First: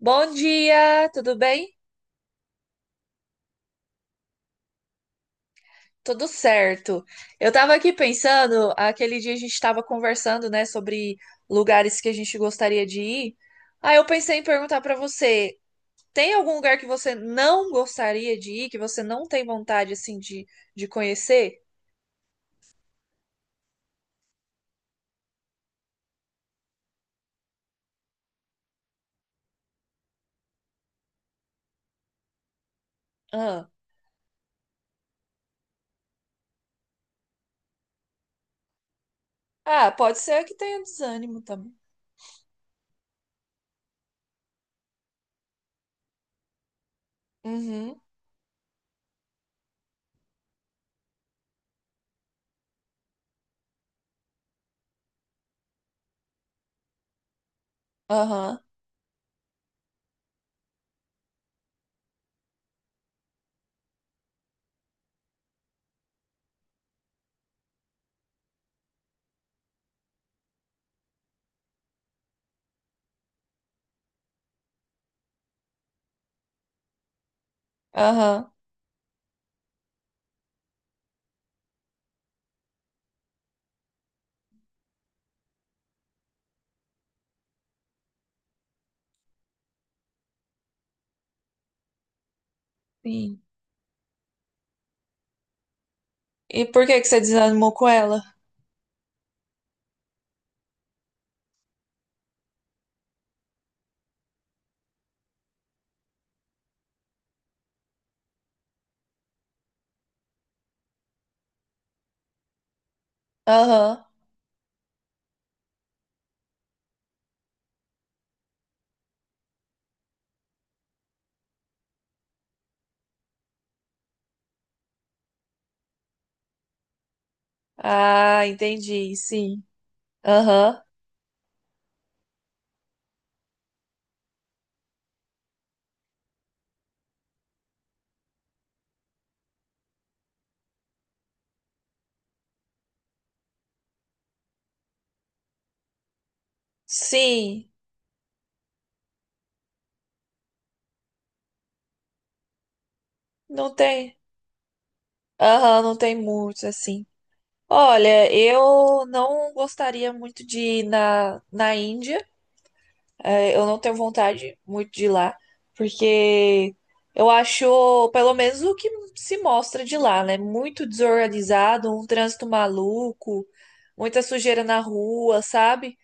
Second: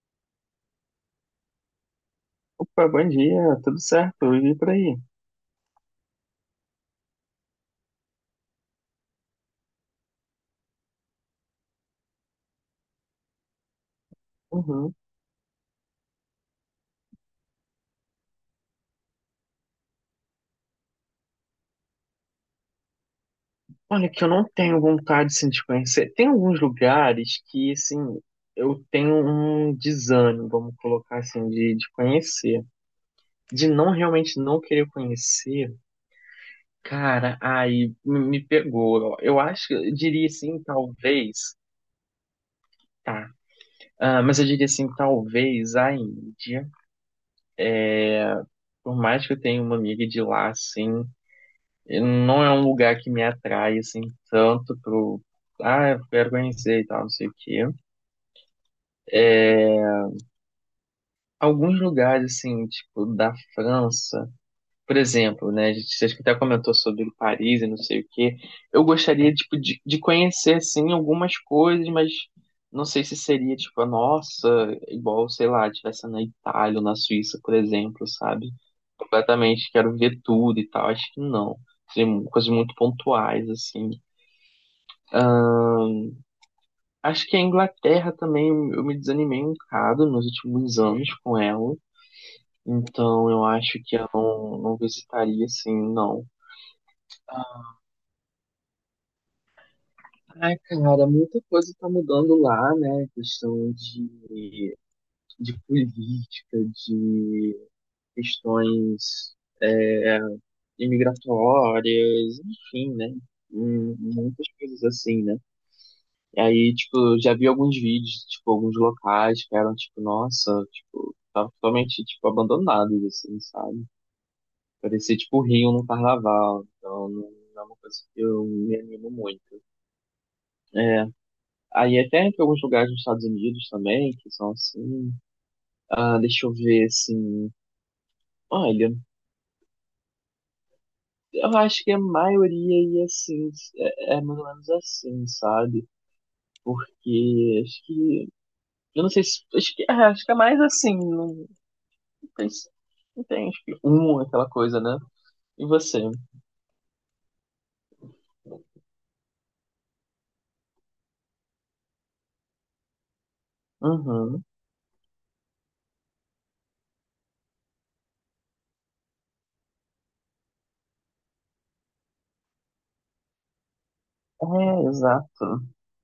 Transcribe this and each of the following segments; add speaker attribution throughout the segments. Speaker 1: Bom dia, tudo bem?
Speaker 2: Opa, bom dia, tudo certo? E por aí?
Speaker 1: Tudo certo. Eu tava aqui pensando, aquele dia a gente estava conversando, né, sobre lugares que a gente gostaria de ir. Aí eu pensei em perguntar
Speaker 2: Uhum.
Speaker 1: pra você, tem algum lugar que você não gostaria de ir, que você não tem vontade assim de conhecer?
Speaker 2: Olha, que eu não tenho vontade assim, de conhecer. Tem alguns lugares que, assim, eu tenho um desânimo, vamos colocar assim, de conhecer. De
Speaker 1: Ah.
Speaker 2: não realmente não querer conhecer, cara, aí me pegou. Ó. Eu acho que
Speaker 1: Ah,
Speaker 2: eu
Speaker 1: pode
Speaker 2: diria
Speaker 1: ser que
Speaker 2: assim,
Speaker 1: tenha desânimo
Speaker 2: talvez,
Speaker 1: também.
Speaker 2: tá. Ah, mas eu diria assim, talvez a Índia.
Speaker 1: Uhum.
Speaker 2: Por mais que eu tenha uma amiga de lá, assim, não é um lugar que me atrai assim tanto pro ah, eu quero conhecer e tal, não sei o quê.
Speaker 1: Aham.
Speaker 2: Alguns lugares assim, tipo da França, por exemplo, né, a gente acho que até comentou sobre Paris e não sei o quê. Eu gostaria tipo de conhecer assim algumas coisas, mas não sei se seria tipo a nossa, igual, sei lá, tivesse na Itália ou na Suíça, por exemplo, sabe?
Speaker 1: Aham.
Speaker 2: Completamente quero ver tudo e tal, acho que não. Seriam coisas muito pontuais assim. Acho que a Inglaterra também eu me desanimei um bocado nos últimos anos com ela. Então
Speaker 1: Sim.
Speaker 2: eu acho que eu não visitaria assim, não.
Speaker 1: E por que que você desanimou com ela?
Speaker 2: Ai, cara, muita coisa tá mudando lá, né? Questão de política, de questões é, imigratórias, enfim, né?
Speaker 1: Aham.
Speaker 2: Muitas coisas assim, né? E aí, tipo, eu já vi alguns vídeos, tipo, alguns locais que eram, tipo, nossa, tipo, tava totalmente, tipo, abandonados, assim, sabe? Parecia, tipo, Rio no carnaval. Então, não é uma coisa que eu
Speaker 1: Ah,
Speaker 2: me animo
Speaker 1: entendi.
Speaker 2: muito.
Speaker 1: Sim. Aham.
Speaker 2: É. Aí até tem alguns lugares nos Estados Unidos também, que são assim. Ah, deixa eu ver, assim. Olha, eu acho que a maioria ia assim, é mais ou menos assim, sabe? Porque
Speaker 1: Sim.
Speaker 2: acho que. Eu não sei se. Acho que, acho que é mais assim. Não, mas entende
Speaker 1: Não
Speaker 2: que
Speaker 1: tem.
Speaker 2: um, aquela coisa, né? E
Speaker 1: Aham, não
Speaker 2: você?
Speaker 1: tem muitos assim. Olha, eu não gostaria muito de ir na Índia. É, eu não tenho
Speaker 2: Uhum.
Speaker 1: vontade muito de ir lá, porque eu acho, pelo menos o que se mostra de lá, né? Muito desorganizado, um trânsito maluco, muita
Speaker 2: É,
Speaker 1: sujeira na rua,
Speaker 2: exato.
Speaker 1: sabe?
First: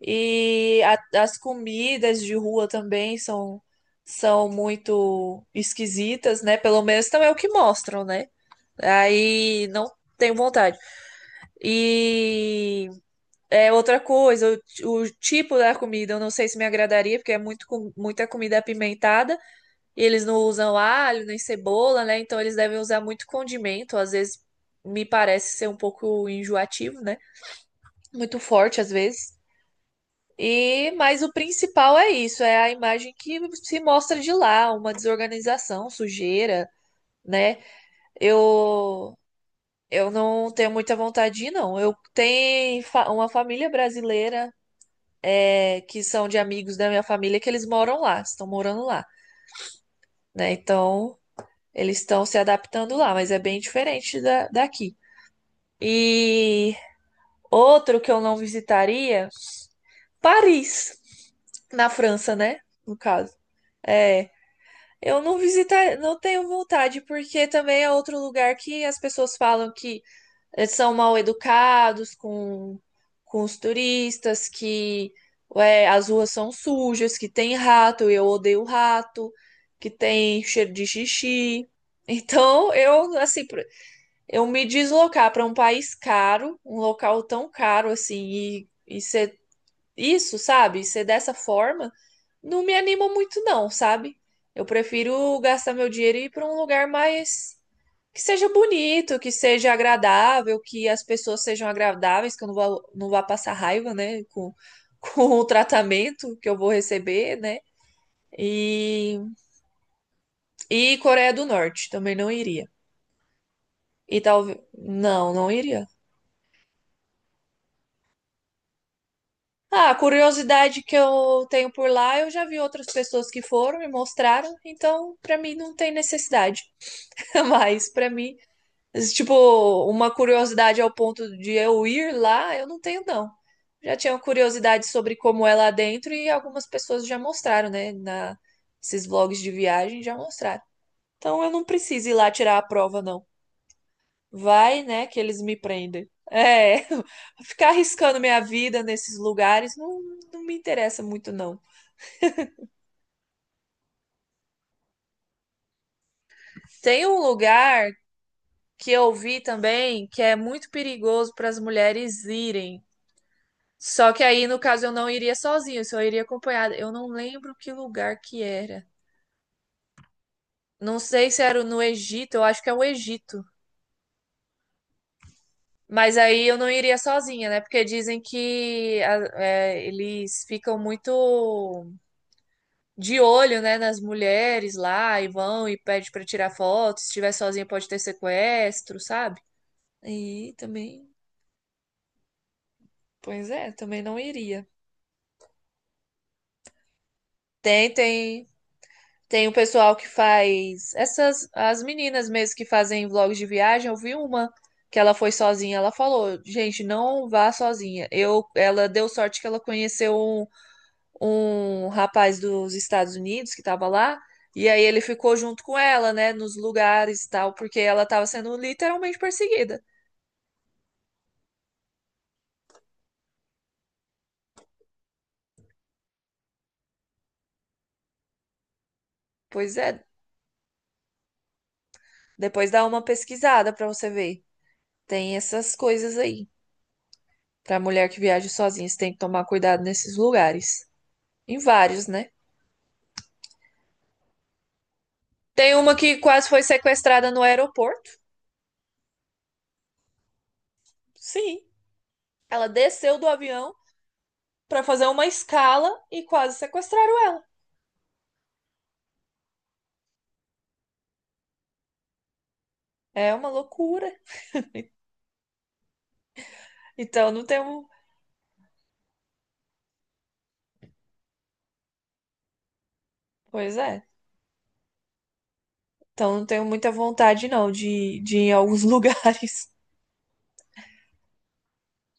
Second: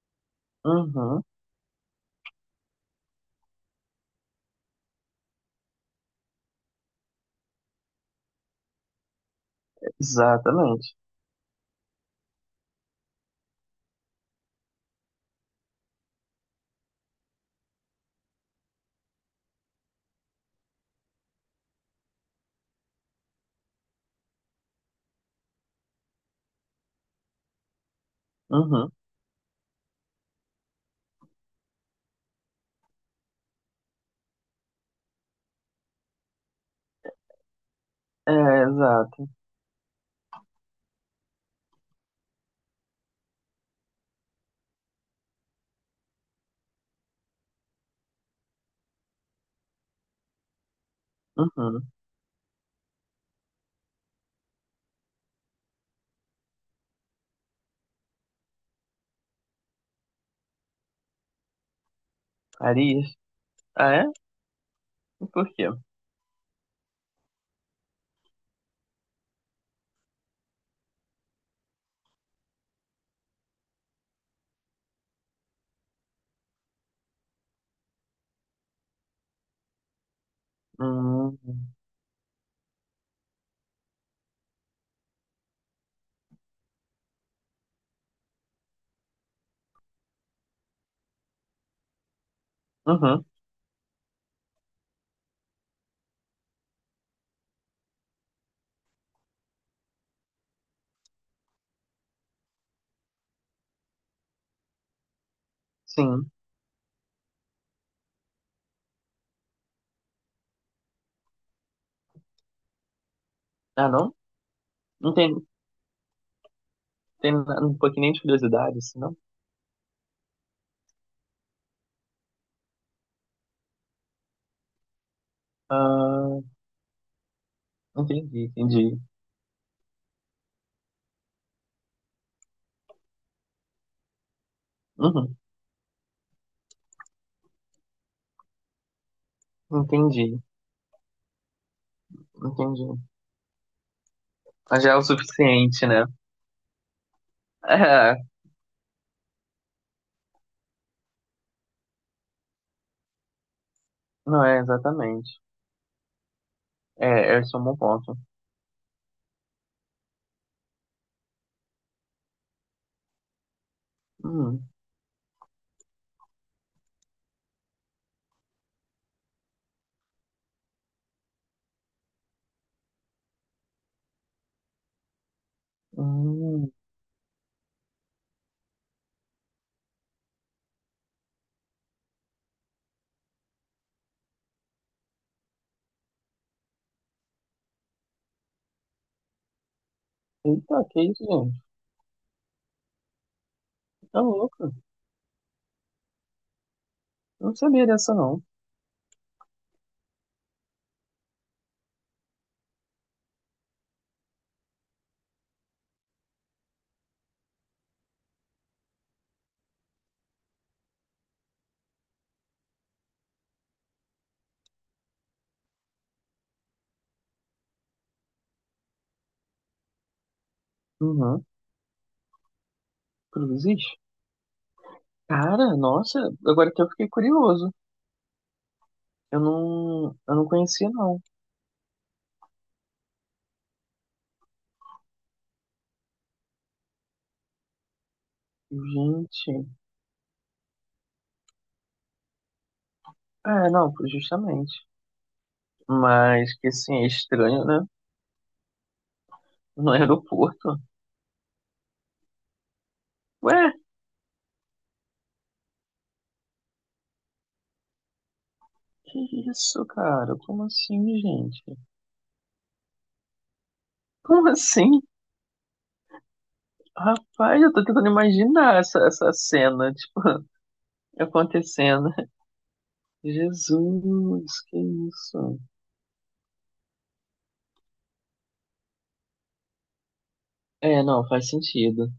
Speaker 1: E
Speaker 2: Uhum.
Speaker 1: as comidas de rua também são, são muito esquisitas, né? Pelo menos também é o que mostram, né? Aí não tenho vontade.
Speaker 2: Exatamente.
Speaker 1: E é outra coisa, o tipo da comida eu não sei se me agradaria, porque é muito, muita comida apimentada, e eles não usam alho nem cebola, né? Então eles devem usar muito condimento, às vezes me parece ser um pouco enjoativo, né? Muito forte às
Speaker 2: Uhum.
Speaker 1: vezes. E mas o principal é isso, é a imagem que se mostra de lá, uma desorganização, sujeira, né?
Speaker 2: É,
Speaker 1: Eu
Speaker 2: exato.
Speaker 1: Eu não tenho muita vontade de ir, não. Eu tenho uma família brasileira é, que são de amigos da minha família que eles moram lá, estão morando lá, né? Então
Speaker 2: Uhum.
Speaker 1: eles estão se adaptando lá, mas é bem diferente da, daqui. E outro que eu não visitaria, Paris, na França, né? No
Speaker 2: Arias?
Speaker 1: caso.
Speaker 2: Ah, é?
Speaker 1: É, eu
Speaker 2: E
Speaker 1: não
Speaker 2: por quê?
Speaker 1: visitar, não tenho vontade, porque também é outro lugar que as pessoas falam que eles são mal educados com os turistas, que é, as ruas são sujas, que tem rato, eu odeio rato, que tem cheiro de
Speaker 2: Hum.
Speaker 1: xixi. Então, eu, assim, eu me deslocar para um país caro, um local tão caro assim, e ser isso, sabe? Ser dessa forma, não me anima
Speaker 2: Uhum.
Speaker 1: muito, não, sabe? Eu prefiro gastar meu dinheiro e ir para um lugar mais que seja bonito, que seja agradável, que as pessoas sejam agradáveis, que eu não vá, não vá passar raiva, né, com, com o
Speaker 2: Sim.
Speaker 1: tratamento que eu vou receber, né? E, e Coreia do Norte, também não iria.
Speaker 2: Ah, não?
Speaker 1: E talvez.
Speaker 2: Não
Speaker 1: Não,
Speaker 2: tem,
Speaker 1: não iria.
Speaker 2: tem na- um pouquinho nem de curiosidade, assim, não?
Speaker 1: Ah, a curiosidade que eu tenho por lá, eu já vi outras pessoas que foram e mostraram, então pra mim não tem
Speaker 2: Ah,
Speaker 1: necessidade. Mas pra mim
Speaker 2: entendi, entendi.
Speaker 1: tipo, uma curiosidade ao ponto de eu ir lá, eu não tenho, não. Já tinha curiosidade sobre
Speaker 2: Uhum.
Speaker 1: como é lá dentro e algumas pessoas já mostraram, né? Esses vlogs de viagem já
Speaker 2: Entendi,
Speaker 1: mostraram. Então eu não preciso ir lá tirar a
Speaker 2: entendi.
Speaker 1: prova, não. Vai,
Speaker 2: Mas já é o
Speaker 1: né, que eles me
Speaker 2: suficiente, né?
Speaker 1: prendem. É, ficar arriscando
Speaker 2: É,
Speaker 1: minha vida nesses lugares não, não me interessa muito, não.
Speaker 2: não é exatamente.
Speaker 1: Tem um
Speaker 2: É, esse é um bom
Speaker 1: lugar
Speaker 2: ponto.
Speaker 1: que eu vi também que é muito perigoso para as mulheres irem. Só que aí, no
Speaker 2: Hum.
Speaker 1: caso, eu não iria sozinho, eu só iria acompanhada. Eu não lembro que lugar que era. Não sei se era no Egito, eu acho que é o Egito. Mas aí eu não
Speaker 2: Hum.
Speaker 1: iria sozinha, né? Porque dizem que é, eles ficam muito de olho, né, nas mulheres lá e vão e pede pra tirar foto. Se estiver sozinha pode ter sequestro, sabe? E
Speaker 2: Eita, que
Speaker 1: também,
Speaker 2: isso, gente?
Speaker 1: pois é, também não
Speaker 2: Tá
Speaker 1: iria.
Speaker 2: louco. Eu não sabia
Speaker 1: Tem,
Speaker 2: dessa, não.
Speaker 1: tem Tem o pessoal que faz essas as meninas mesmo que fazem vlogs de viagem. Eu vi uma que ela foi sozinha, ela falou: "Gente, não vá sozinha". Eu ela deu sorte que ela conheceu um, um rapaz dos Estados Unidos que estava lá e aí ele ficou junto com ela, né, nos lugares e tal, porque ela estava sendo literalmente perseguida.
Speaker 2: Uhum. Cruzes? Cara, nossa, agora que eu fiquei curioso. Eu
Speaker 1: Pois é,
Speaker 2: não, eu não conhecia, não.
Speaker 1: depois dá uma pesquisada para você ver. Tem essas coisas aí. Para mulher que viaja sozinha, você tem que tomar
Speaker 2: Gente.
Speaker 1: cuidado nesses lugares. Em vários, né?
Speaker 2: Ah, não, justamente.
Speaker 1: Tem uma que quase
Speaker 2: Mas
Speaker 1: foi
Speaker 2: que assim, é
Speaker 1: sequestrada no
Speaker 2: estranho, né?
Speaker 1: aeroporto.
Speaker 2: No aeroporto.
Speaker 1: Sim, ela desceu do
Speaker 2: Ué,
Speaker 1: avião para fazer uma escala e quase sequestraram ela.
Speaker 2: que isso, cara? Como assim, gente?
Speaker 1: É uma loucura.
Speaker 2: Como assim?
Speaker 1: Então não
Speaker 2: Rapaz, eu tô
Speaker 1: tenho.
Speaker 2: tentando imaginar essa cena, tipo, acontecendo.
Speaker 1: Pois é.
Speaker 2: Jesus, que isso.
Speaker 1: Então não tenho muita vontade, não, de ir em alguns lugares.
Speaker 2: É, não, faz sentido.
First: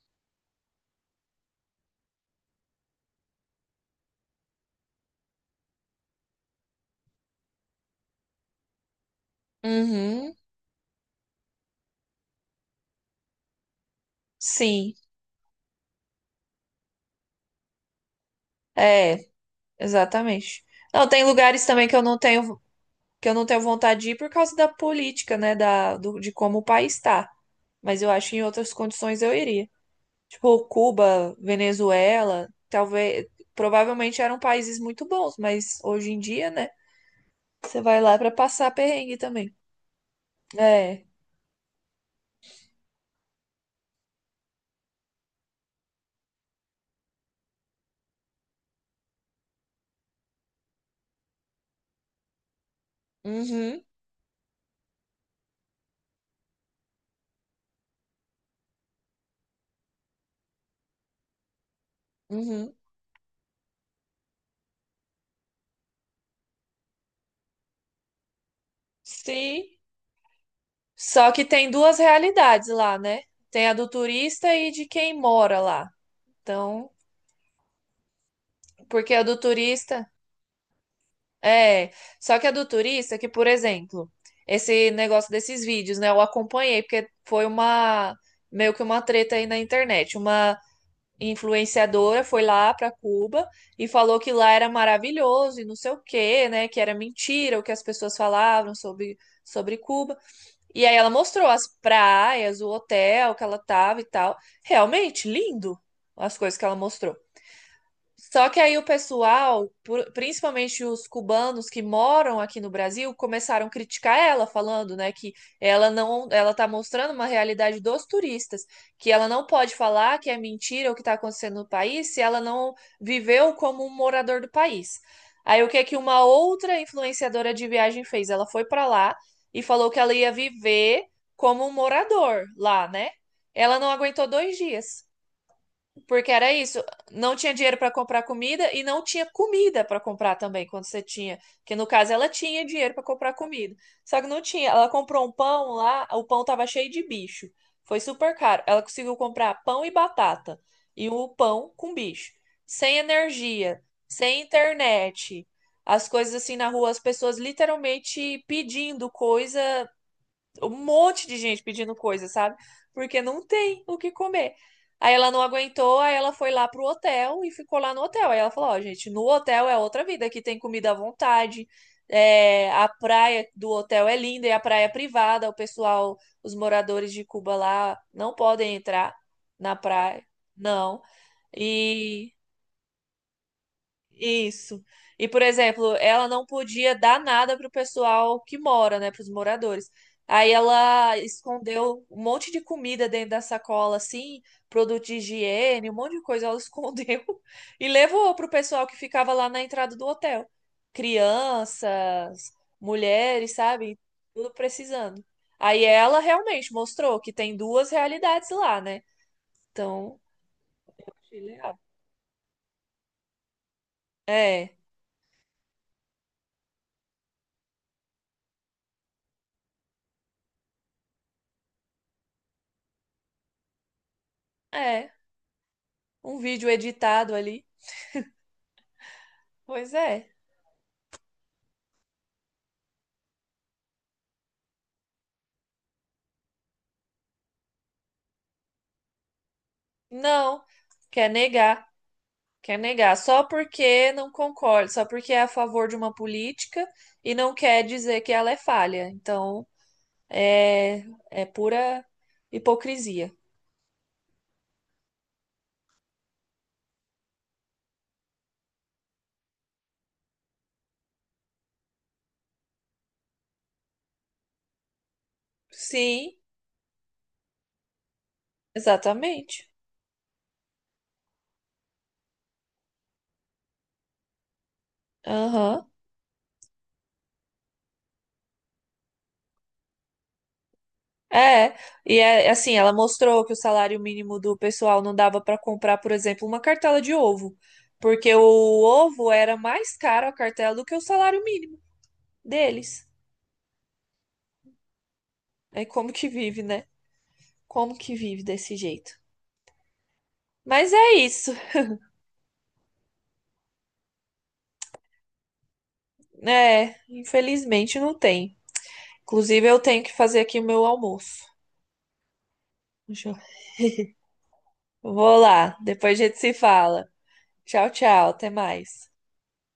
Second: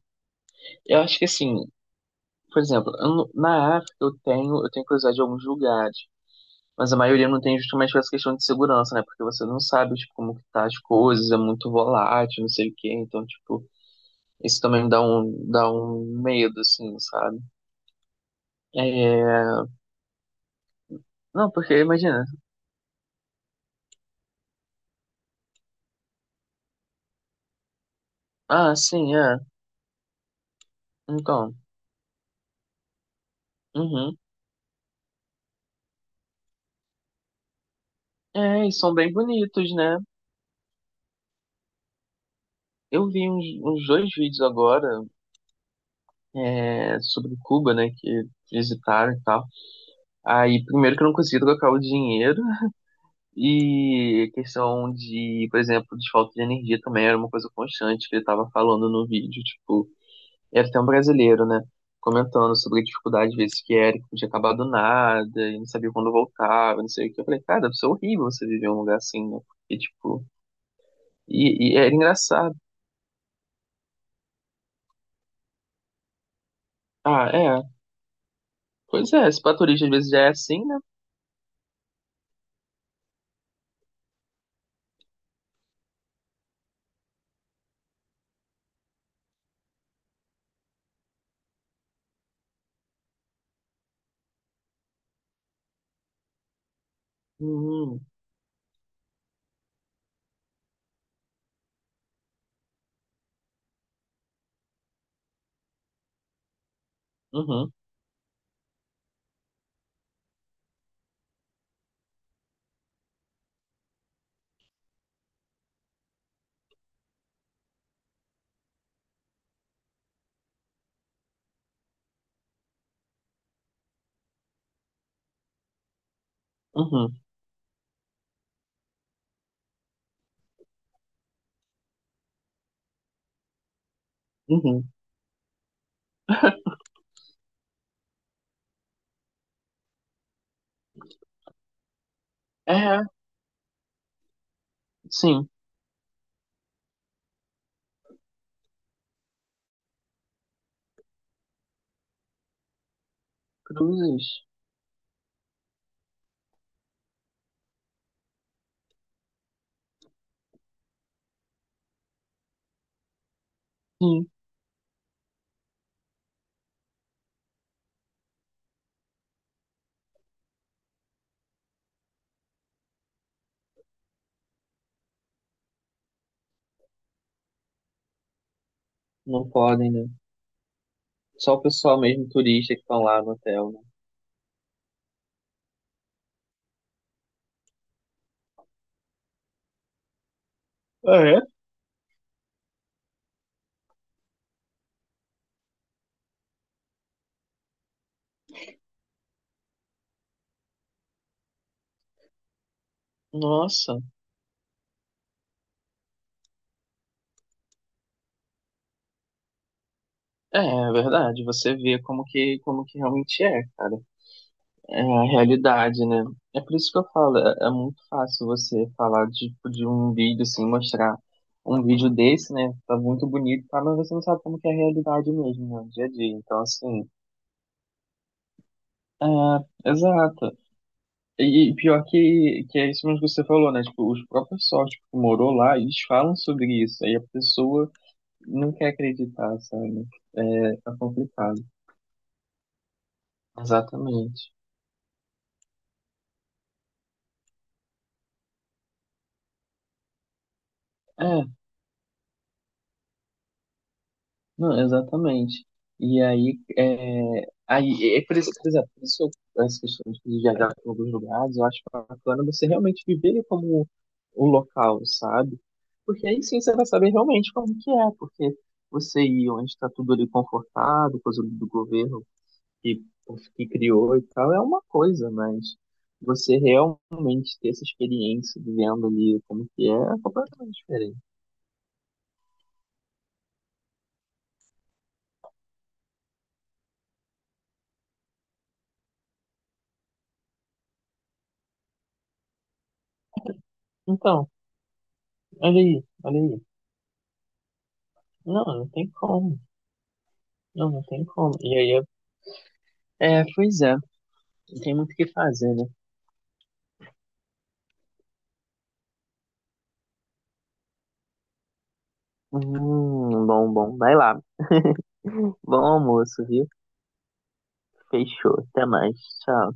Speaker 2: Eu acho que assim, por exemplo, eu não- na África eu tenho curiosidade de alguns lugares, mas a maioria não tem justamente por essa questão de segurança, né? Porque você não sabe, tipo, como
Speaker 1: Uhum.
Speaker 2: que tá as coisas, é muito volátil, não sei o quê, então, tipo, isso também
Speaker 1: Sim.
Speaker 2: dá um medo, assim, sabe?
Speaker 1: É,
Speaker 2: É...
Speaker 1: exatamente. Não, tem
Speaker 2: Não,
Speaker 1: lugares
Speaker 2: porque
Speaker 1: também que eu não
Speaker 2: imagina,
Speaker 1: tenho, que eu não tenho vontade de ir por causa da política, né? Da, de como o país está. Mas eu acho que em outras
Speaker 2: ah, sim,
Speaker 1: condições eu
Speaker 2: é,
Speaker 1: iria. Tipo, Cuba,
Speaker 2: então,
Speaker 1: Venezuela, talvez,
Speaker 2: uhum.
Speaker 1: provavelmente eram países muito bons, mas hoje em dia, né? Você vai lá pra
Speaker 2: É,
Speaker 1: passar
Speaker 2: e são bem
Speaker 1: perrengue também.
Speaker 2: bonitos, né?
Speaker 1: É.
Speaker 2: Eu vi uns, uns dois vídeos agora, sobre Cuba, né, que visitaram e tal. Aí, primeiro que eu não consegui trocar o dinheiro,
Speaker 1: Uhum,
Speaker 2: e questão de, por exemplo, de falta de energia também era uma coisa constante que ele estava falando no vídeo. Tipo, era até um brasileiro, né? Comentando
Speaker 1: uhum.
Speaker 2: sobre a dificuldade, às vezes, que era, que podia acabar do nada, e não sabia quando voltava, não sei o que. Eu falei, cara, isso é horrível você viver em um lugar assim, né?
Speaker 1: Sim.
Speaker 2: E, tipo,
Speaker 1: Só que tem
Speaker 2: e era
Speaker 1: duas
Speaker 2: engraçado.
Speaker 1: realidades lá, né? Tem a do turista e de quem mora lá. Então,
Speaker 2: Ah, é. Pois
Speaker 1: porque a
Speaker 2: é,
Speaker 1: do
Speaker 2: esse paturista às
Speaker 1: turista
Speaker 2: vezes já é assim, né?
Speaker 1: é, só que a do turista que, por exemplo, esse negócio desses vídeos, né? Eu acompanhei porque foi uma meio que uma treta aí na internet, uma influenciadora foi lá para Cuba e falou que lá era maravilhoso e não sei o quê, né? Que era mentira o que as
Speaker 2: Uhum,
Speaker 1: pessoas falavam sobre Cuba. E aí ela mostrou as praias, o hotel que ela tava e tal. Realmente lindo as coisas que ela mostrou.
Speaker 2: uhum,
Speaker 1: Só que aí o pessoal, principalmente os cubanos que moram aqui no Brasil, começaram a criticar ela, falando, né, que ela não, ela tá mostrando uma realidade dos turistas, que ela não pode falar que é mentira o que está acontecendo no país se ela não viveu como um morador do país. Aí o que é que uma outra
Speaker 2: uhum,
Speaker 1: influenciadora de viagem fez? Ela foi para lá e falou que ela ia viver como um morador lá, né? Ela não aguentou dois
Speaker 2: uhum.
Speaker 1: dias. Porque era isso, não tinha dinheiro para comprar comida e não tinha comida para comprar também quando você tinha, que no caso ela tinha dinheiro
Speaker 2: É,
Speaker 1: para comprar comida. Só que não tinha, ela comprou um
Speaker 2: sim,
Speaker 1: pão lá, o pão tava cheio de bicho. Foi super caro. Ela conseguiu comprar pão e batata e o pão com bicho. Sem energia,
Speaker 2: cruzes.
Speaker 1: sem internet. As coisas assim na rua, as pessoas literalmente pedindo coisa um monte de gente pedindo coisa, sabe? Porque não tem o que
Speaker 2: Sim,
Speaker 1: comer. Aí ela não aguentou, aí ela foi lá pro hotel e ficou lá no hotel. Aí ela falou: Ó, gente, no hotel é outra vida, aqui tem comida à vontade, é, a praia do hotel é linda, e a praia é privada, o pessoal, os moradores de Cuba lá não podem entrar
Speaker 2: não
Speaker 1: na
Speaker 2: podem, né?
Speaker 1: praia, não.
Speaker 2: Só o pessoal mesmo
Speaker 1: E
Speaker 2: turista que estão lá no hotel, né?
Speaker 1: isso. E, por exemplo, ela não podia dar nada pro pessoal que mora, né, pros moradores. Aí ela
Speaker 2: Ah, é?
Speaker 1: escondeu um monte de comida dentro da sacola, assim, produto de higiene, um monte de coisa. Ela escondeu e levou pro pessoal que ficava lá na entrada do hotel. Crianças, mulheres, sabe?
Speaker 2: Nossa,
Speaker 1: Tudo precisando. Aí ela realmente mostrou que tem duas realidades lá, né? Então,
Speaker 2: é, é
Speaker 1: eu achei
Speaker 2: verdade. Você
Speaker 1: legal.
Speaker 2: vê como que realmente é, cara.
Speaker 1: É,
Speaker 2: É a realidade, né? É por isso que eu falo, é, é muito fácil você falar de um vídeo assim, mostrar um vídeo desse, né? Tá muito bonito, tá? Mas você não sabe como que é a
Speaker 1: é.
Speaker 2: realidade mesmo, né? Dia a dia.
Speaker 1: Um
Speaker 2: Então,
Speaker 1: vídeo
Speaker 2: assim,
Speaker 1: editado ali.
Speaker 2: é,
Speaker 1: Pois é.
Speaker 2: exato. E pior que é isso mesmo que você falou, né? Tipo, os próprios sócios que morou lá, eles falam sobre isso. Aí a pessoa não quer acreditar, sabe?
Speaker 1: Não,
Speaker 2: É, tá
Speaker 1: quer
Speaker 2: complicado.
Speaker 1: negar, quer negar, só porque não
Speaker 2: Exatamente.
Speaker 1: concorda, só porque é a favor de uma política e não quer dizer que ela é falha. Então, é,
Speaker 2: É,
Speaker 1: é pura hipocrisia.
Speaker 2: não, exatamente. E aí é, por isso, por exemplo, por isso eu- essa questão de viajar para alguns lugares, eu acho bacana você realmente viver como o local, sabe? Porque
Speaker 1: Sim,
Speaker 2: aí sim você vai saber realmente como que é, porque você ir
Speaker 1: exatamente.
Speaker 2: onde está tudo ali confortado, coisa do governo que, que criou e tal é uma coisa, mas
Speaker 1: Aham.
Speaker 2: você realmente ter essa experiência vivendo ali como que é, é completamente diferente.
Speaker 1: É, e é assim, ela mostrou que o salário mínimo do pessoal não dava para comprar, por exemplo, uma cartela de ovo, porque o ovo era mais caro a cartela do que o salário mínimo deles.
Speaker 2: Então, olha
Speaker 1: É
Speaker 2: aí,
Speaker 1: como que
Speaker 2: olha aí.
Speaker 1: vive, né? Como que vive
Speaker 2: Não,
Speaker 1: desse
Speaker 2: não tem
Speaker 1: jeito?
Speaker 2: como. Não,
Speaker 1: Mas
Speaker 2: não
Speaker 1: é
Speaker 2: tem
Speaker 1: isso.
Speaker 2: como. E aí, é, é, pois é, não tem muito o que fazer, né?
Speaker 1: É, infelizmente não tem. Inclusive, eu tenho que fazer aqui o meu almoço. Deixa eu-
Speaker 2: Bom, bom. Vai lá.
Speaker 1: Vou lá,
Speaker 2: Bom
Speaker 1: depois a gente
Speaker 2: almoço,
Speaker 1: se
Speaker 2: viu?
Speaker 1: fala. Tchau, tchau, até
Speaker 2: Fechou. Até
Speaker 1: mais.
Speaker 2: mais. Tchau.